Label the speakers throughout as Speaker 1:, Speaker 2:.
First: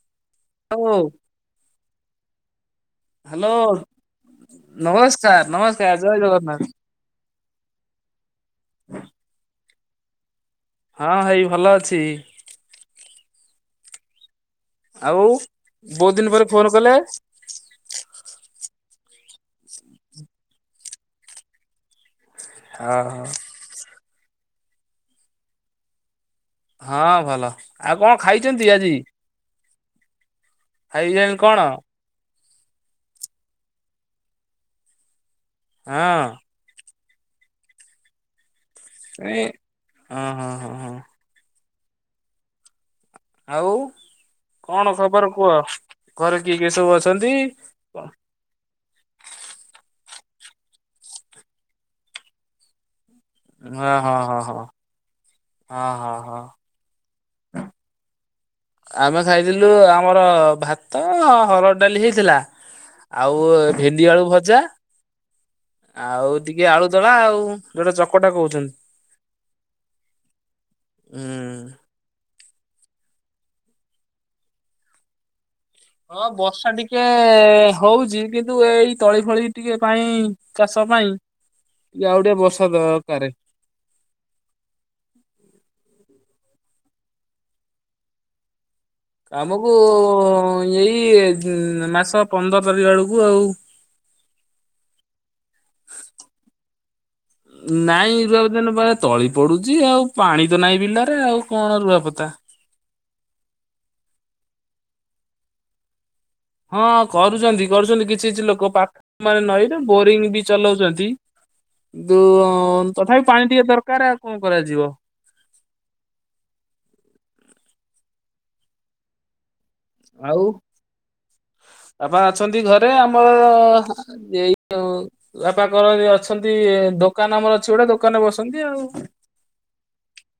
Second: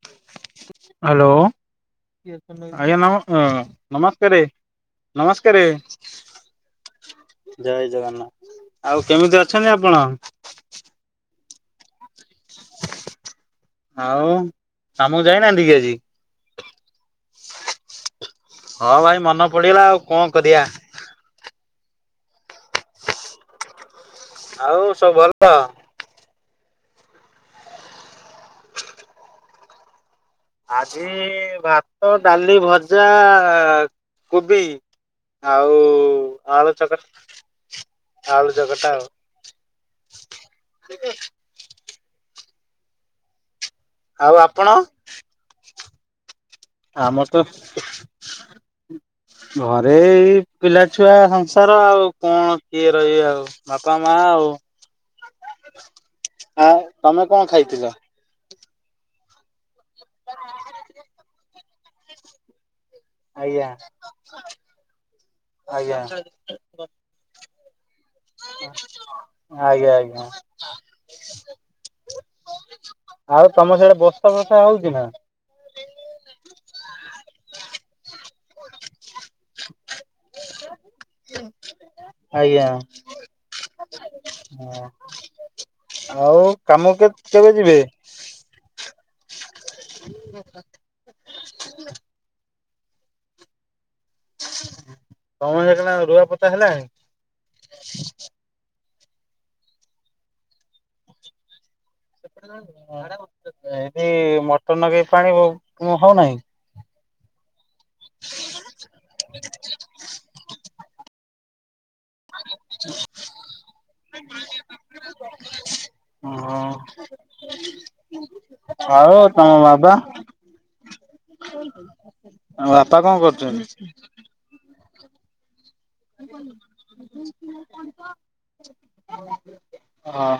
Speaker 1: Hello ଆଜ୍ଞା ନମ
Speaker 2: hello
Speaker 1: ନମସ୍କାରେ
Speaker 2: ନମସ୍କାର
Speaker 1: ନମସ୍କାରେ
Speaker 2: ନମସ୍କାର ଜୟ ଜଗନ୍ନାଥ।
Speaker 1: ଜୟ ଜଗନ୍ନାଥ ଆଉ କେମିତି ଅଛନ୍ତି ଆପଣ?
Speaker 2: ହଁ ଭାଇ ଭଲ ଅଛି।
Speaker 1: ଆଉ
Speaker 2: ଆଉ
Speaker 1: କାମକୁ ଯାଇନାହାନ୍ତି କି ଆଜି?
Speaker 2: ବହୁତ ଦିନ ପରେ ଫୋନ କଲେ
Speaker 1: ହଁ ଭାଇ ମନ ପଡିଗଲା ଆଉ କଣ କରିବା।
Speaker 2: ହଁ ହଁ
Speaker 1: ଆଉ ସବୁ ଭଲ
Speaker 2: ହଁ ଭଲ ଆଉ କଣ ଖାଇଛନ୍ତି ଆଜି?
Speaker 1: ଆଜି
Speaker 2: ଖାଇଲେଣି କଣ?
Speaker 1: ଭାତ ଭାତ ଡାଲି ଭଜା କୋବି ଆଉ
Speaker 2: ହଁ।
Speaker 1: ଆଳୁ ଚକଟ ଆଳୁ ଚକଟା ଆଉ
Speaker 2: ଏ ହ ହଁ ହଁ ହଁ। ଆଉ
Speaker 1: ଆଉ ଆପଣ?
Speaker 2: କଣ ଖବର କୁହ ଘରେ କିଏ କିଏ ସବୁ ଅଛନ୍ତି?
Speaker 1: ହ ହ ଘରେ ଏଇ ପିଲାଛୁଆ ସଂସାର ଆଉ କଣ କିଏ ରହିବେ ଆଉ?
Speaker 2: ହଁ
Speaker 1: ବାପା ମା
Speaker 2: ହଁ ହଁ
Speaker 1: ଆଉ
Speaker 2: ହଁ ହଁ ହଁ ହଁ।
Speaker 1: ଆ ତମେ କଣ ଖାଇଥିଲ?
Speaker 2: ଆମେ ଖାଇଥିଲୁ ଆମର ଭାତ ହରଡ଼ ଡାଲି ହେଇଥିଲା। ଆଉ
Speaker 1: ଆଜ୍ଞା
Speaker 2: ଭେଣ୍ଡି ଆଳୁ ଭଜା।
Speaker 1: ଆଜ୍ଞା।
Speaker 2: ଆଉ ଟିକେ ଆଳୁଦଳା ଆଉ ଯୋଉଟା ଚକଟା କହୁଛନ୍ତି।
Speaker 1: ଆଜ୍ଞା ଆଜ୍ଞା।
Speaker 2: ହୁଁ।
Speaker 1: ଆଉ ତମ ସେଆଡ଼େ ବସା ଫସା ହଉଛି ନା?
Speaker 2: ହଁ ବର୍ଷା ଟିକେ ହଉଚି କିନ୍ତୁ ଏଇ ତଳି ଫଳି ଟିକେ ପାଇଁ ଚାଷ ପାଇଁ ଟିକେ ଆଉ ଟିକେ ବର୍ଷା ଦରକାର।
Speaker 1: ଅହ। ଆଉ କାମ କେ କେବେ ଯିବେ?
Speaker 2: କାମକୁ ଏଇ ମାସ ପନ୍ଦର ତାରିଖ ବେଳକୁ ଆଉ
Speaker 1: ତମର ସେଆଡ଼େ ରୁଆ ପୋତା ହେଲାଣି?
Speaker 2: ନାଇଁ ରୁଆପୋତା ପା ତଳି ପଡୁଛି ଆଉ ପାଣି ତ ନାହିଁ ବିଲରେ ଆଉ କଣ ରୁଆ
Speaker 1: ଏଠି ମଟର ନଗେଇ ପାଣି ହଉନାହିଁ।
Speaker 2: ହଁ କରୁଛନ୍ତି କରୁଛନ୍ତି କିଛି କିଛି ଲୋକ ପାଖ ମାନେ ନଈ ବୋରିଂ ବି ଚଲାଉଛନ୍ତି। କିନ୍ତୁ ତଥାପି ପାଣି ଟିକେ ଦରକାର ଆଉ କଣ କରାଯିବ?
Speaker 1: ଓ ହଁ ଆଉ ତମ ବାବା?
Speaker 2: ଆଉ ବାପା ଅଛନ୍ତି ଘରେ,
Speaker 1: ବାପା କଣ
Speaker 2: ଆମର
Speaker 1: କରୁଛନ୍ତି?
Speaker 2: [inaudible] ବାପା କର ଅଛନ୍ତି ଦୋକାନ ଆମର ଅଛି ଗୋଟେ ଦୋକାନରେ ବସନ୍ତି ଆଉ।
Speaker 1: ଓହୋ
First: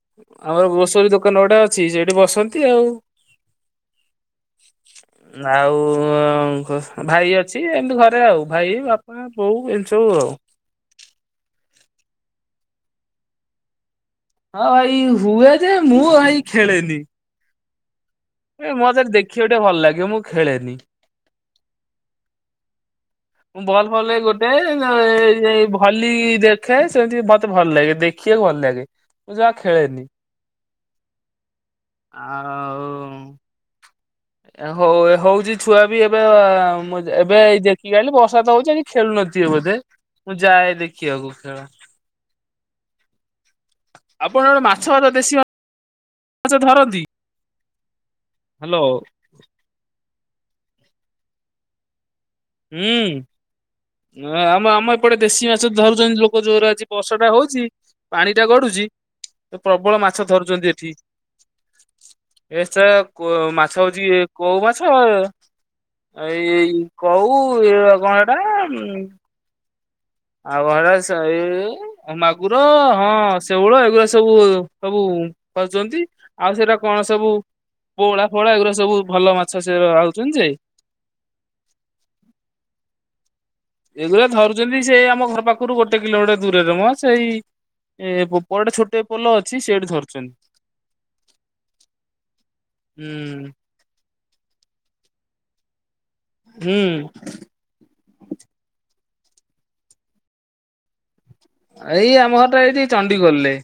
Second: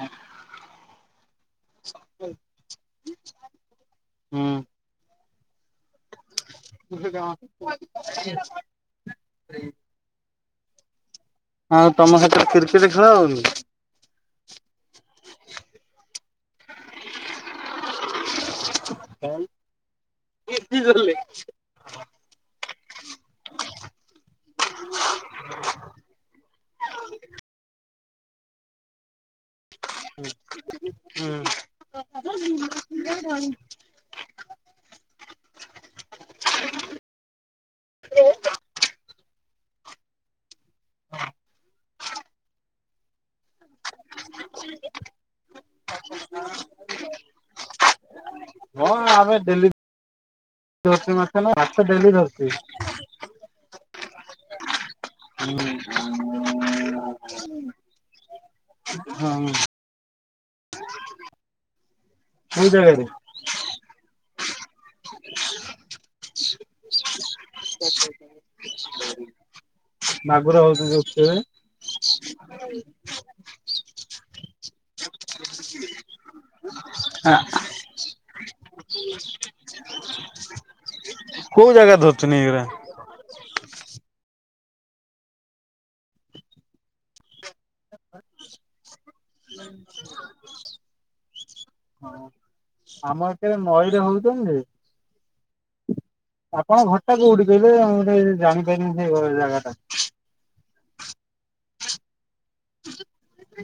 Speaker 2: ଆମର ଗ୍ରୋସରୀ ଦୋକାନ ଗୋଟେ ଅଛି ସେଠି ବସନ୍ତି ଆଉ।
Speaker 1: ହୁଁ।
Speaker 2: ଆଉ ଭାଇ ଅଛି ଏମତି ଘରେ ଆଉ ଭାଇ ବାପଣ ହ ବଉ ଜିନିଷ ଆଉ।
Speaker 1: ହଉ ତମ ସାଥିରେ କ୍ରିକେଟ ଖେଳ ହଉଛି।
Speaker 2: ହଁ ଭାଇ ହୁଏ ଯେ ମୁଁ ଭାଇ ଖେଳେନି। ଏଇ ମୋତେ ଦେଖିବା ଟିକେ ଭଲ ଲାଗେ ମୁଁ ଖେଳେନି। ମୁଁ ବଲ୍ ଫଲ ଗୋଟେ ଭଲି ଦେଖେ ସେମିତି ମତେ ଭଲ ଲାଗେ ଦେଖେ। ଦେଖିବାକୁ ଭଲ ଲାଗେ। ମୁଁ ଜମା ଖେଳେନି
Speaker 1: ହୁଁ ହୁଁ।
Speaker 2: ଆଉ? ହଉ ହଉଛି ଛୁଆ ବି ଏବେ ଏବେ ଦେଖିକି ଆଣିଲି ବର୍ଷା ତ ହଉଛି କି ଖେଳୁ ନଥିବେ ବୋଧେ ମୁଁ ଯାଏ ଦେଖିବାକୁ ଖେଳ। ଆପଣ ଗୋଟେ ମାଛ ଭ ଦେଶୀ ମା ମାଛ ଧରନ୍ତି। ହ୍ୟାଲୋ
Speaker 1: ହଁ ଆମେ ଡେଲି ମାଛ ନା ମାଛ ଡେଲି ଧରୁଛି।
Speaker 2: ହୁଁ ଆମ ଆମ ଏପଟେ ଦେଶୀ ମାଛ ଧରୁଛନ୍ତି ଲୋକ ଜୋର ଆଜି ବର୍ଷା ଟା ହଉଛି ପାଣି ଟା ଗଡୁଛି
Speaker 1: ହଁ
Speaker 2: ପ୍ରବଳ ମାଛ ଧରୁଛନ୍ତି ଏଠି
Speaker 1: କୋଉ
Speaker 2: ଏସ
Speaker 1: ଜାଗାରେ?
Speaker 2: ମାଛ ହଉଛି କଉ ମାଛ ଏଇ କଉ କଣ ଏଟା
Speaker 1: ମାଗୁର
Speaker 2: ଆଉ
Speaker 1: ହଉଛି
Speaker 2: ଭଡ
Speaker 1: ଯୋଉ
Speaker 2: ଏଇ ମାଗୁର, ହଁ ଶେଉଳ, ଏଗୁଡା ସବୁ ସବୁ କରଜଛନ୍ତି ଆଉ ସେଇଟା କଣ ସବୁ ପୋହୋଡା ଫୋହୋଳା ଏଗୁଡା ସବୁ ଭଲ ମାଛ ସେ ଆଉଛନ୍ତି ଯେ
Speaker 1: କୋଉ ଜାଗାରେ ଧରୁଚନ୍ତି ଏଇଗୁରା?
Speaker 2: ଏଗୁରା ଧରୁଛନ୍ତି ସେଇ ଆମ ଘର ପାଖରୁ ଗୋଟେ କିଲୋମିଟର ଦୂରରେ ମ ସେଇ ଏ ପରଟେ ଛୋଟେ ପୋଲ ଅଛି ସେଇଠି ଧରୁଛନ୍ତି।
Speaker 1: ହଁ, ଆମର ତ
Speaker 2: ହୁଁ
Speaker 1: ନଈରେ ହଉଛନ୍ତି
Speaker 2: ହୁଁ
Speaker 1: ଆପଣଙ୍କ ଘରଟା କୋଉଠି? ଆଉ ଗେ ଜାଣିପାରିନି ସେଇ ଜାଗା ଟା
Speaker 2: ଏଇ ଆମ ଘରଟା ଏଇଠି ଚଣ୍ଡୀଖୋଲରେ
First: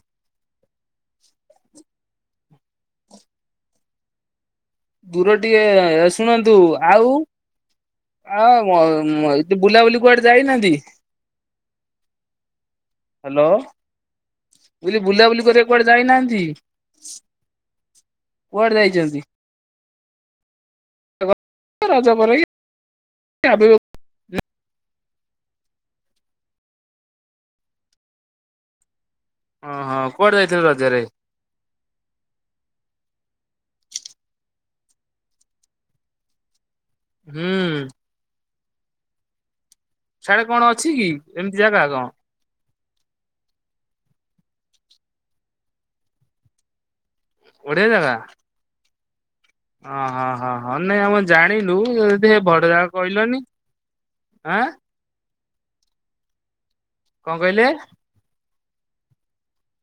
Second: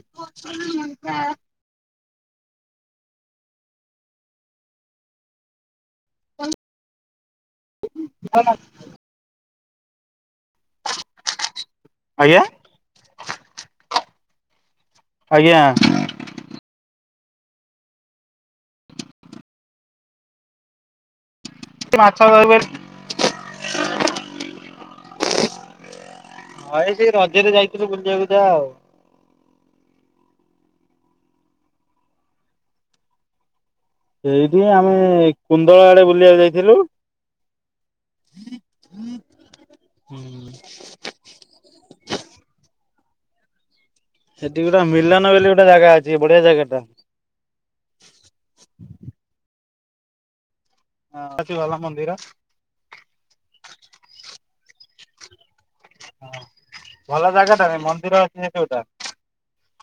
Speaker 2: ଦୂର ଟିକେ ଶୁଣନ୍ତୁ ଆଉ ଆଉ ବୁଲାବୁଲି କୁଆଡେ ଯାଇନାହାନ୍ତି?
Speaker 1: ଆଜ୍ଞା?
Speaker 2: ହ୍ୟାଲୋ ମୁଁ କହିଲି ବୁଲାବୁଲି
Speaker 1: ଆଜ୍ଞା
Speaker 2: କରିବାକୁ କୁଆଡେ ଯାଇନାହାନ୍ତି କୁଆଡେ ଯାଇଛନ୍ତି? ରଜ
Speaker 1: ମାଛ
Speaker 2: ପରେ
Speaker 1: ଧରିବେ ହଁ ଏଇ ସେଇ ରଜରେ ଯାଇଥିଲୁ ବୁଲିବାକୁ ତ ଆଉ
Speaker 2: ଓହୋ କୁଆଦେବଯାଇଥିଲ ରଜରେ?
Speaker 1: ସେଇଠି ଆମେ କୁନ୍ଦଳ ଆଡେ ବୁଲିବାକୁ ଯାଇଥିଲୁ
Speaker 2: ହୁଁ।
Speaker 1: ହୁଁ ହୁଁ।
Speaker 2: ସିଆଡ଼େ କଣ ଅଛି କି ଏମିତି ଜାଗା କଣ?
Speaker 1: ସେଠି ଗୋଟେ ମିଲନ ବୋଲି ଗୋଟେ ଜାଗା ଅଛି ବଢିଆ ଜାଗା ଟା
Speaker 2: ବଢ଼ିଆ ଜାଗା? ଓହଁ ହଁ ହଁ ନାଇଁ ଆମ
Speaker 1: ଅଛି ଭଲ
Speaker 2: ଜାଣିଲୁ
Speaker 1: ମନ୍ଦିର
Speaker 2: ଯଦି ଭରଦା କହିଲନି ଆଁ
Speaker 1: ହ ଭଲ
Speaker 2: କଣ
Speaker 1: ଜାଗା ଟା
Speaker 2: କହିଲେ
Speaker 1: ନାଇଁ ମନ୍ଦିର ଅଛି ସେ ଯଉଟା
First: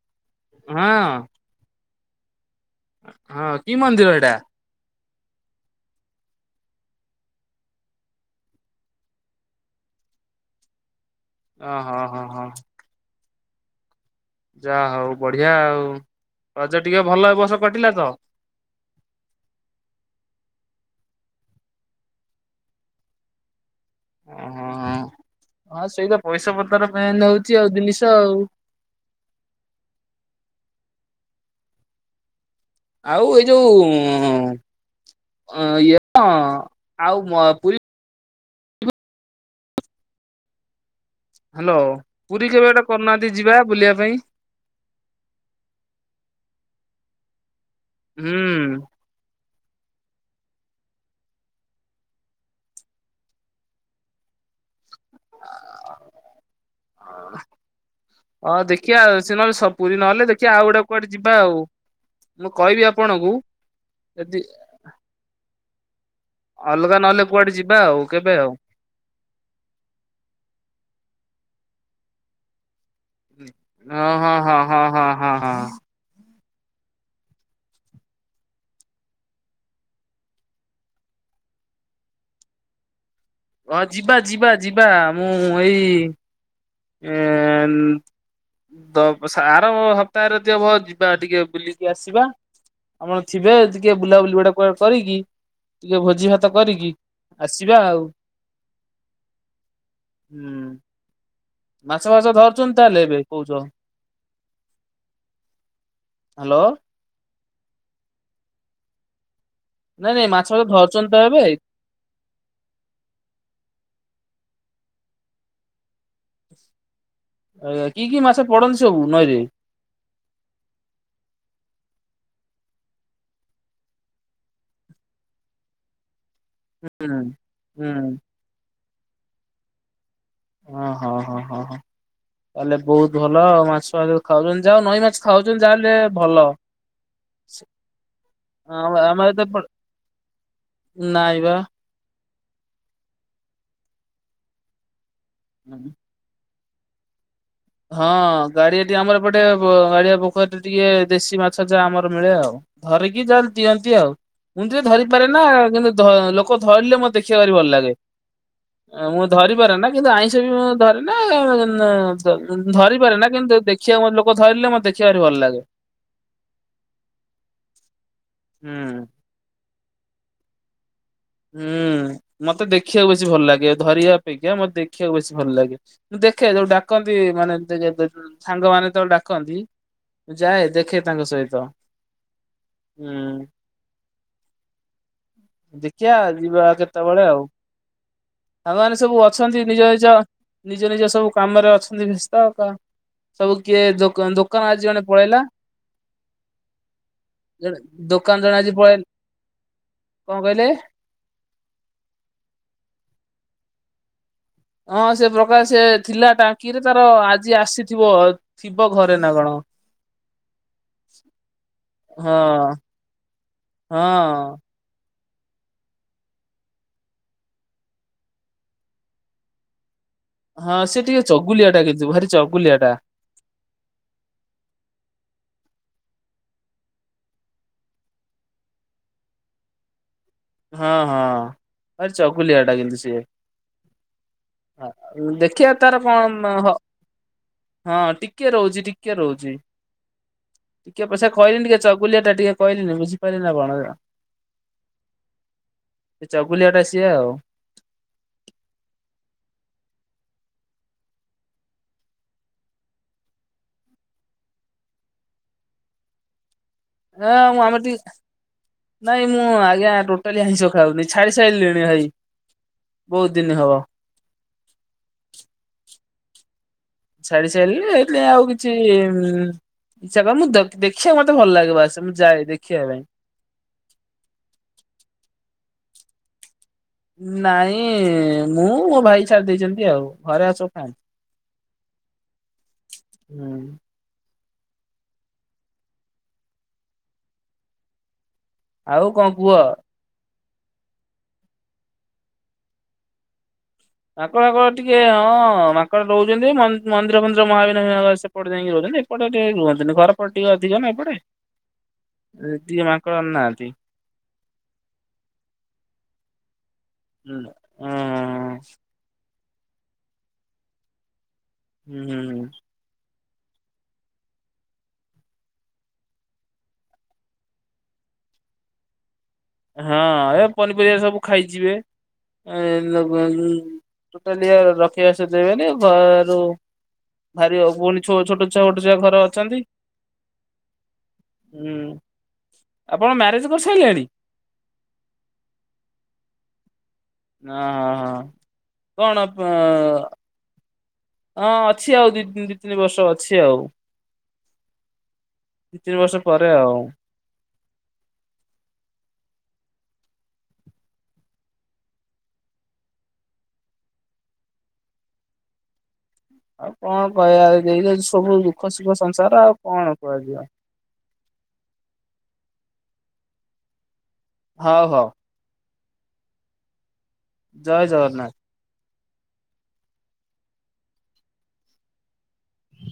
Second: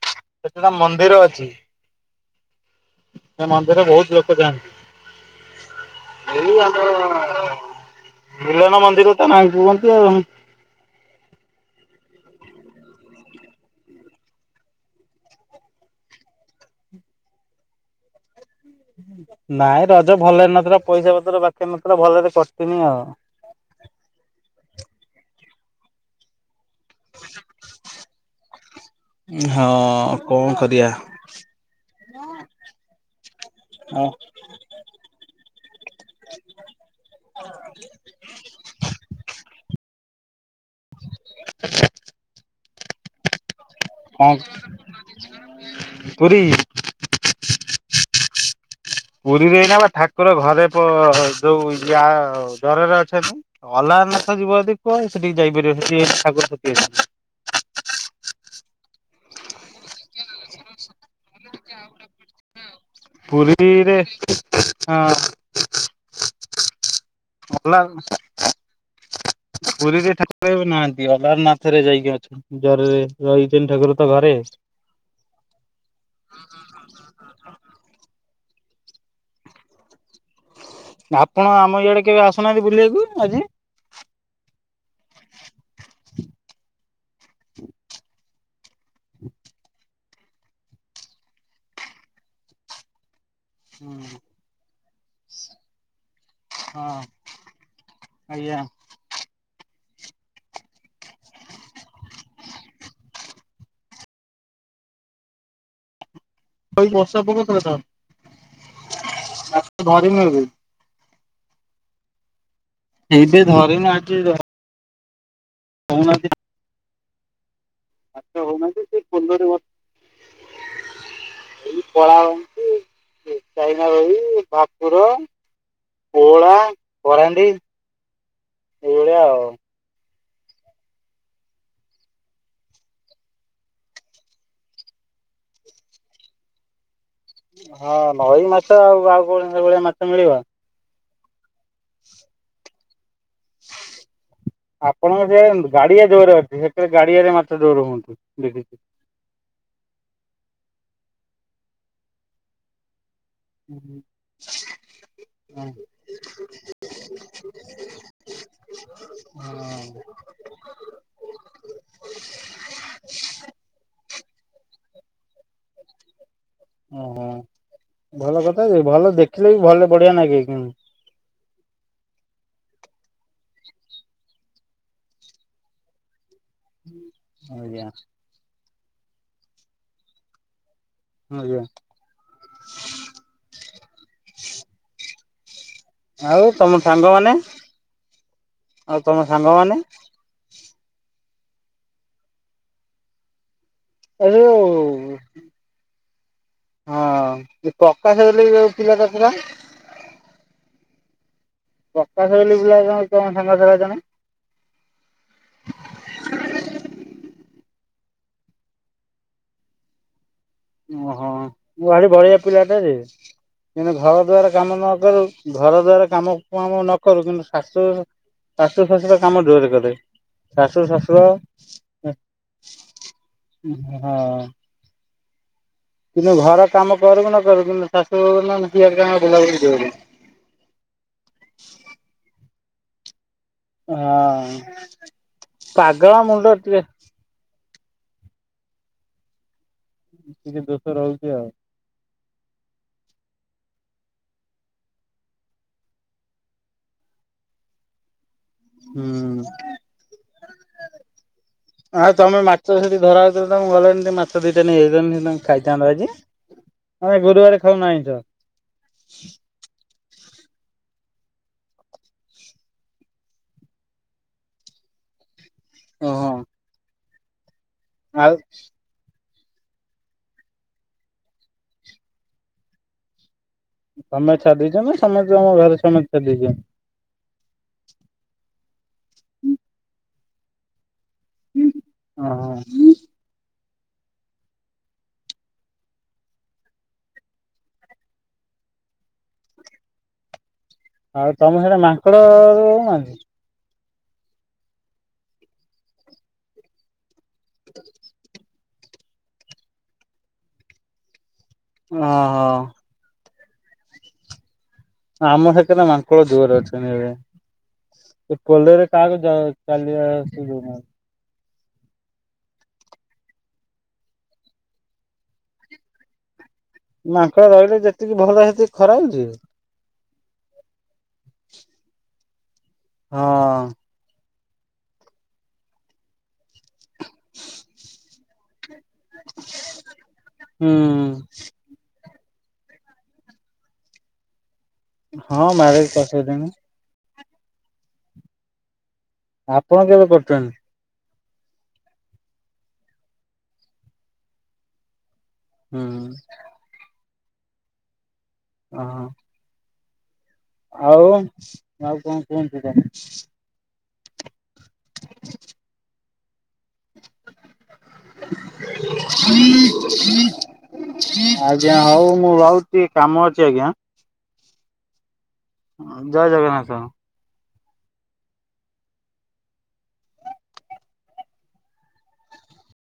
Speaker 1: ସେଠି ଗୋଟେ
Speaker 2: ହଁ
Speaker 1: ମନ୍ଦିର ଅଛି ସେ
Speaker 2: ହଁ କି
Speaker 1: ମନ୍ଦିରରେ
Speaker 2: ମନ୍ଦିର
Speaker 1: ବହୁତ
Speaker 2: ଏଇଟା
Speaker 1: ଲୋକ ଯାଆନ୍ତି। ଏ ଆମର ମିଲନ ମନ୍ଦିର ତ ନା କୁହନ୍ତି ଆଉ
Speaker 2: ଓହୋ ହଁ ହଁ ହଁ। ଯାହା ହଉ ବଢିଆ ଆଉ ରଜ ଟିକେ ଭଲ ଏ ବର୍ଷ କଟିଲା ତ?
Speaker 1: ନାଇଁ ରଜ ଭଲରେ ନଥିଲା ପଇସା ପତ୍ର ପାଖରେ ନଥିଲା ଭଲରେ କଟିନି ଆଉ
Speaker 2: ଓହୋ ହଁ ସେଇଟା ପଇସା ପତର ମେନ୍ ହଉଛି ଆଉ ଜିନିଷ ଆଉ
Speaker 1: ହଁ କଣ କରିବା?
Speaker 2: ଆଉ ଏଇ ଯୋଉ
Speaker 1: ଓ
Speaker 2: ଇଏ ଆଉ ପୁ ହ୍ୟାଲୋ ପୁରୀ କେବେ ଗୋଟେ କରୁନାହାନ୍ତି ଯିବା ବୁଲିବା ପାଇଁ?
Speaker 1: ହ ପୁରୀ
Speaker 2: ହୁଁ।
Speaker 1: ପୁରୀରେ ଏଇନା ବା ଠାକୁର ଘରେ ପ ଯୋଉ ଇୟା ଜରରେ ଅଛନ୍ତି। ଅଳରନ୍ନାଥ ଯିବ ଯଦି କୁହ ସେଠିକି ଯାଇପାରିବ ସେଠି [unintelligible]
Speaker 2: ହଁ ଦେଖିବା ସେ ନହଲେ ସ ପୁରୀ ନହେଲେ ଦେଖିବା ଆଉ ଗୋଟେ କୁଆଡେ ଯିବା ଆଉ ମୁଁ କହିବି ଆପଣଙ୍କୁ
Speaker 1: ପୁରୀରେ
Speaker 2: ଯଦି
Speaker 1: ହଁ।
Speaker 2: ଅଲଗା ନହେଲେ କୁଆଡେ ଯିବା
Speaker 1: ଅଲା
Speaker 2: ଆଉ କେବେ ଆଉ
Speaker 1: ପୁରୀରେ ଠାକୁରଏବେ ନାହାନ୍ତି ଅଲାରନ୍ନାଥ ରେ ଯାଇକି ଅଛନ୍ତି ଜରରେ ରହିଛନ୍ତି ଠାକୁର ତ
Speaker 2: ହଁ ହଁ
Speaker 1: ଘରେ
Speaker 2: ହଁ ହଁ ହଁ ହଁ ହଁ।
Speaker 1: ଆପଣ ଆମ ଇଆଡେ କେବେ ଆସୁନାହାନ୍ତି ବୁଲିବାକୁ ଆଜି?
Speaker 2: ହଁ ଯିବା ଯିବା ଯିବା ମୁଁ ଏଇ ଏ ତ ସାର ହପ୍ତାହରେ ଯଦି ହବ ଯିବା ଟିକେ ବୁଲିକି ଆସିବା। ଆପଣ ଥିବେ
Speaker 1: ହଁ
Speaker 2: ଟିକେ ବୁଲାବୁଲି ଗୋଟା କୁଆଡେ କରିକି ଟିକେ ଭୋଜି ଭାତ କରିକି ଆସିବା ଆଉ।
Speaker 1: ଆଜ୍ଞା
Speaker 2: ହୁଁ। ମାଛ ଫାଛ ଧରୁଚଛନ୍ତି ତାହେଲେ ଏବେ କହୁଚ। ହ୍ୟାଲୋ।
Speaker 1: କହିଲି ବର୍ଷା ପକଉଥିଲା ନା?
Speaker 2: ନାଇଁ ନାଇଁ ମାଛ [unintelligible] ଧରୁଚନ୍ତି ତ ଏବେ?
Speaker 1: ଏବେ ଧରିନୁ ଆଜି ଧ [unintelligible]
Speaker 2: ଆଜ୍ଞା କି କି ମାଛ ପଡନ୍ତି
Speaker 1: ହଉନାହାନ୍ତି ସେ
Speaker 2: ସବୁ ନଈରେ?
Speaker 1: [unintelligible] ଚାଇନା ରୋହି, ଭାକୁର, ପୋହଳା।
Speaker 2: ହୁଁ
Speaker 1: କରାଣ୍ଡି
Speaker 2: ହୁଁ
Speaker 1: ଏଇଭଳିଆ ଆଉ।
Speaker 2: ହଁ ହଁ ହଁ ହଁ ହଁ। ତାହେଲେ ବହୁତ ଭଲ ଆଉ ମାଛ ମା ଖାଉଚନ୍ତି ଯା ହଉ ନଈ ମାଛ ଖାଉଚନ୍ତି ଯାହେଲେ ଭଲ।
Speaker 1: ହଁ ନଈ ମାଛ
Speaker 2: ଆମ
Speaker 1: ଆଉ ଆଉ
Speaker 2: ଆମର ତ
Speaker 1: କଣ
Speaker 2: ଏପ-
Speaker 1: ସେଇ ଭଳିଆ ମାଛ ମିଳିବ।
Speaker 2: ନାଇଁ ବା।
Speaker 1: ଆପଣଙ୍କ ସେ ଗାଡିଆ ଜୋରରେ ଅଛି ହେଟେ ଗାଡିଆରେ ମା
Speaker 2: ହଁ ଗାଡି ଏଟି ଆମର ଗୋଟେ ବ ଗାଡିଆ ପୋଖରୀରେ ଟିକେ ଦେଶୀ ମାଛ ଯା ଆମର ମିଳେ ଆଉ ଧରିକି ଯା ଦିଅନ୍ତି ଆଉ ମୁଁତି ଧରିପାରେ ନା କିନ୍ତୁ ଧ ଲୋକ ଧରିଲେ ମତ ଦେଖିବାକୁ ଭାରି ଭଲ ଲାଗେ। ଆ ମୁଁ ଧରି ପାରେ ନା କିନ୍ତୁ ଆଇଁଷ ବି ମୁଁ ଧରେ ନା। ଧରିପାରେ ନା କିନ୍ତୁ ଦେଖିବାକୁ ମତେ ଲୋକ ଧରିଲେ ମୋତେ ଦେଖିବାକୁ ଭାରି ଭଲ ଲାଗେ।
Speaker 1: ଓହୋ ଭଲ କଥା
Speaker 2: ହୁଁ
Speaker 1: ଭଲ ଦେଖିଲେ ବି ଭଲ ବଢିଆ ନଗେ ଙ୍କୁ
Speaker 2: ହୁଁ ମତେ ଦେଖିବାକୁ ବେଶୀ ଭଲ ଲାଗେ ଧରିବା ଅପେକ୍ଷା ମତେ ଦେଖିବାକୁ ବେଶୀ ଭଲ ଲାଗେ। ମୁଁ ଦେଖେ ଯୋଉ ଡାକନ୍ତି ମାନେ
Speaker 1: ଆଜ୍ଞା
Speaker 2: [unintelligible] ସାଙ୍ଗମାନୋନ ତୋଳେ ଡାକନ୍ତି ମୁଁ ଯାଏ ଦେଖେ ତାଙ୍କ
Speaker 1: ଆଜ୍ଞା
Speaker 2: ସହିତ। ହୁଁ। ଖିଆ
Speaker 1: ଆଉ
Speaker 2: ଯିବା
Speaker 1: ତମ
Speaker 2: କେତବେଳେ
Speaker 1: ସାଙ୍ଗମାନେ
Speaker 2: ଆଉ ସାଙ୍ଗମାନେ
Speaker 1: ଆଉ
Speaker 2: ସବୁ
Speaker 1: ତମ
Speaker 2: ଅଛନ୍ତି
Speaker 1: ସାଙ୍ଗମାନେ
Speaker 2: ନିଜ ନିଜ ନିଜ ନିଜ ସବୁ କାମରେ ଅଛନ୍ତି ଭିସ୍ତ ସବୁ କିଏ
Speaker 1: ଏ
Speaker 2: ଦୋକ ଦୋକାନ ଆଜି ଜଣେ
Speaker 1: ଯୋଉ
Speaker 2: ପଳେଇଲା।
Speaker 1: ହଁ ଯୋଉ ପ୍ରକାଶ
Speaker 2: ଦୋକାନ
Speaker 1: ବୋଲି
Speaker 2: ଜଣେ ଆଜି
Speaker 1: ଯୋଉ ପିଲା
Speaker 2: ପଳେଇ
Speaker 1: ଟା ଥିଲା?
Speaker 2: କଣ କହିଲେ?
Speaker 1: ପ୍ରକାଶ ବୋଲି ପିଲା ଜଣେ ସାଙ୍ଗ ଥିଲା ଜଣେ?
Speaker 2: ହଁ ସେ ପ୍ରକାର ସେ ଥିଲା ଟାଙ୍କିରେ ତାର ଆଜି ଆସିଥିବ। ଥିବ ଘରେ ନା କଣ?
Speaker 1: [inaudible] ଓହୋ ମୁଁ ଭାବିଲି ବଢିଆ
Speaker 2: ହଁ
Speaker 1: ପିଲାଟା ଯେ କିନ୍ତୁ ଘର ଦ୍ଵାର
Speaker 2: ହଁ
Speaker 1: କାମ ନ କରୁ ଘର ଦ୍ଵାର କାମ ନ କରୁ କିନ୍ତୁ ଶାଶୁ, ଶାଶୁ ଶାଶୁର କାମ ଜୋରେ କରେ।
Speaker 2: ହଁ
Speaker 1: ଶାଶୁ
Speaker 2: ସେ ଟିକେ
Speaker 1: ଶାଶୁର,
Speaker 2: ଚଗୁଲିଆ ଟା କିନ୍ତୁ ଭାରି ଚଗୁଲିଆ ଟା
Speaker 1: ହଁ। କିନ୍ତୁ ଘର କାମ କରୁ ନ କରୁ କିନ୍ତୁ ଶାଶୁୁ ସିଏ [unintelligible]
Speaker 2: ହଁ ହଁ। ଭାରି ଚକୁଲିଆ ଟା କିନ୍ତୁ ସିଏ।
Speaker 1: ହଁ
Speaker 2: ଦେଖିବା ତାର
Speaker 1: ପାଗଳ ମୁଣ୍ଡ
Speaker 2: କଣ ହଁ
Speaker 1: ଟିକେ
Speaker 2: ହଁ ଟିକେ ରହୁଛି, ଟିକେ ରହୁଛି,
Speaker 1: ଦୋଷ
Speaker 2: ଟିକେ
Speaker 1: ରହୁଛି
Speaker 2: ପଇସା
Speaker 1: ଆଉ
Speaker 2: ଖହିଲେଣି ଟିକେ ଚ ବୁଲିଆ ଟା ଟିକେ କହିଲି ବୁଝି ପାରିଲି ନା [unintelligible] ସେ ଚଗୁଲିଆ ଟା ସିଏ ଆଉ।
Speaker 1: ହୁଁ। ଆଁ ତମେ ମାଛ ସେଠି ଧରା ହଉଥିଲା ତମକୁ ଗଲେଣି ମାଛ ଦିଟା ନେଇ ଆସିଥାନ୍ତ ଖାଇଥାନ୍ତ ଆଜି। ହ
Speaker 2: ହଁ ମୁଁ ଆମେ ଟିକେ, ନାଇଁ ମୁଁ ଆଜ୍ଞା ଟୋଟା ଟାଲି ଆଇଁଷ ଖାଉନି ଛାଡି ସାରିଲିଣି ଭାଇ, ବୋହୁତ୍ ଦିନ୍ ହବ।
Speaker 1: ଓହୋ।
Speaker 2: ଛାଡ଼ି ସାରିଲିଣି ଏଇଥି ଲାଗି ଆଉ କିଛି ଇଛା ମୁଁ ଦେଖିବାକୁ ମତେ ଭଲ ଲାଗେ ବା ସ୍ ଆସ ମୁଁ ଯାଏ ଦେଖିବା ପାଇଁ।
Speaker 1: ତମେ ଛାଡିଦେଇଛ ନା ସମସ୍ତେ ତମ ଘରେ ସମସ୍ତେ ଛାଡି ଦେଇଛନ୍ତି?
Speaker 2: ନାଇଁ ମୁଁ ମୋ ଭାଇ ଛାଡି ଦେଇେଇଛନ୍ତି ଆଉ। ଘରେ ଆଉ ସବୁ ଖାନ୍ତି।
Speaker 1: ଓହୋ।
Speaker 2: ହୁଁ। ଆଉ କଣ କୁହ?
Speaker 1: ଆଉ ତମ ସିଆଡେ ମାଙ୍କଡ ରହୁ ନାହାନ୍ତି?
Speaker 2: ମାଙ୍କଡ଼ଙ୍କଡ଼ ଟିକେ ହଁ ମାଙ୍କଡ ରହୁଛନ୍ତି ମନ୍ଦିର ମନ୍ଦିର ମହାବିନାୟକ ଏପଟେ ଯାଇକି ରହଛନ୍ତି ଏପଟେ ଟିକେ ରୁହନ୍ତିନି ଘର ପଟ ଟିକେ ଅଧିକ ନା ଏପଟେ।
Speaker 1: ଓହୋ।
Speaker 2: ଟିକେ ମା କରି ନାହାନ୍ତି।
Speaker 1: ଆମ ସେ କରେ ମାଙ୍କଳ ଜୋରେ ଅଛନ୍ତି ଏବେ।
Speaker 2: ହୁଁ।
Speaker 1: ତ ପୋଲରେ କାହାକୁ ଚାଲି ଆସ ଦୋଉନାହାନ୍ତି।
Speaker 2: ହୁଁ ହୁଁ ହୁଁ।
Speaker 1: ମାଙ୍କଡ଼ ରହିଲେ ଯେତିକି ଭଲ ସେତିକି ଖରାପ ଯେ।
Speaker 2: ହଁ ଏ ପନିପରିବା ସବୁ ଖାଇଯିବେ
Speaker 1: ହଁ।
Speaker 2: [unintelligible] ଟୋଟାଲି ରଖିବାସ ଦେବେନି, ଘରୁ ଭାରି ପୁଣି ଛୋ ଛୋଟ ଛ ଗୋଟେ ଯ ଘର ଅଛନ୍ତି
Speaker 1: ହୁଁ
Speaker 2: ହୁଁ। ଆପଣ ମ୍ୟାରେଜ କରିସାରିଲେଣି?
Speaker 1: ହଁ ମ୍ୟାରେଜ କରି ସାରିଲିଣି।
Speaker 2: ହ ହଁ ହଁ କଣ ପ
Speaker 1: ଆପଣ କେବେ କରୁଛନ୍ତି?
Speaker 2: ହଁ ଅଛି ଆଉ ଦି ଦି ତିନି ବର୍ଷ ଅଛି ଆଉ। ଦି
Speaker 1: ହୁଁ
Speaker 2: ତିନି ବର୍ଷ ପରେ ଆଉ।
Speaker 1: ଅହ। ଆଉ ଆଉ କଣ କୁହନ୍ତୁ କଣ? [unintelligible]
Speaker 2: ଆଉ କଣ କହିବା ଏଇତ ସବୁ ଦୁଃଖ ସୁଖ ସଂସାର ଆଉ କଣ କୁହାଯିବ।
Speaker 1: ଆଜ୍ଞା ହଉ ମୁଁ ରହୁଚି କାମ ଅଛି ଆଜ୍ଞା।
Speaker 2: ହଉ ହଉ।
Speaker 1: ଜୟ ଜଗନ୍ନାଥ।
Speaker 2: ଜୟ ଜଗନ୍ନାଥ।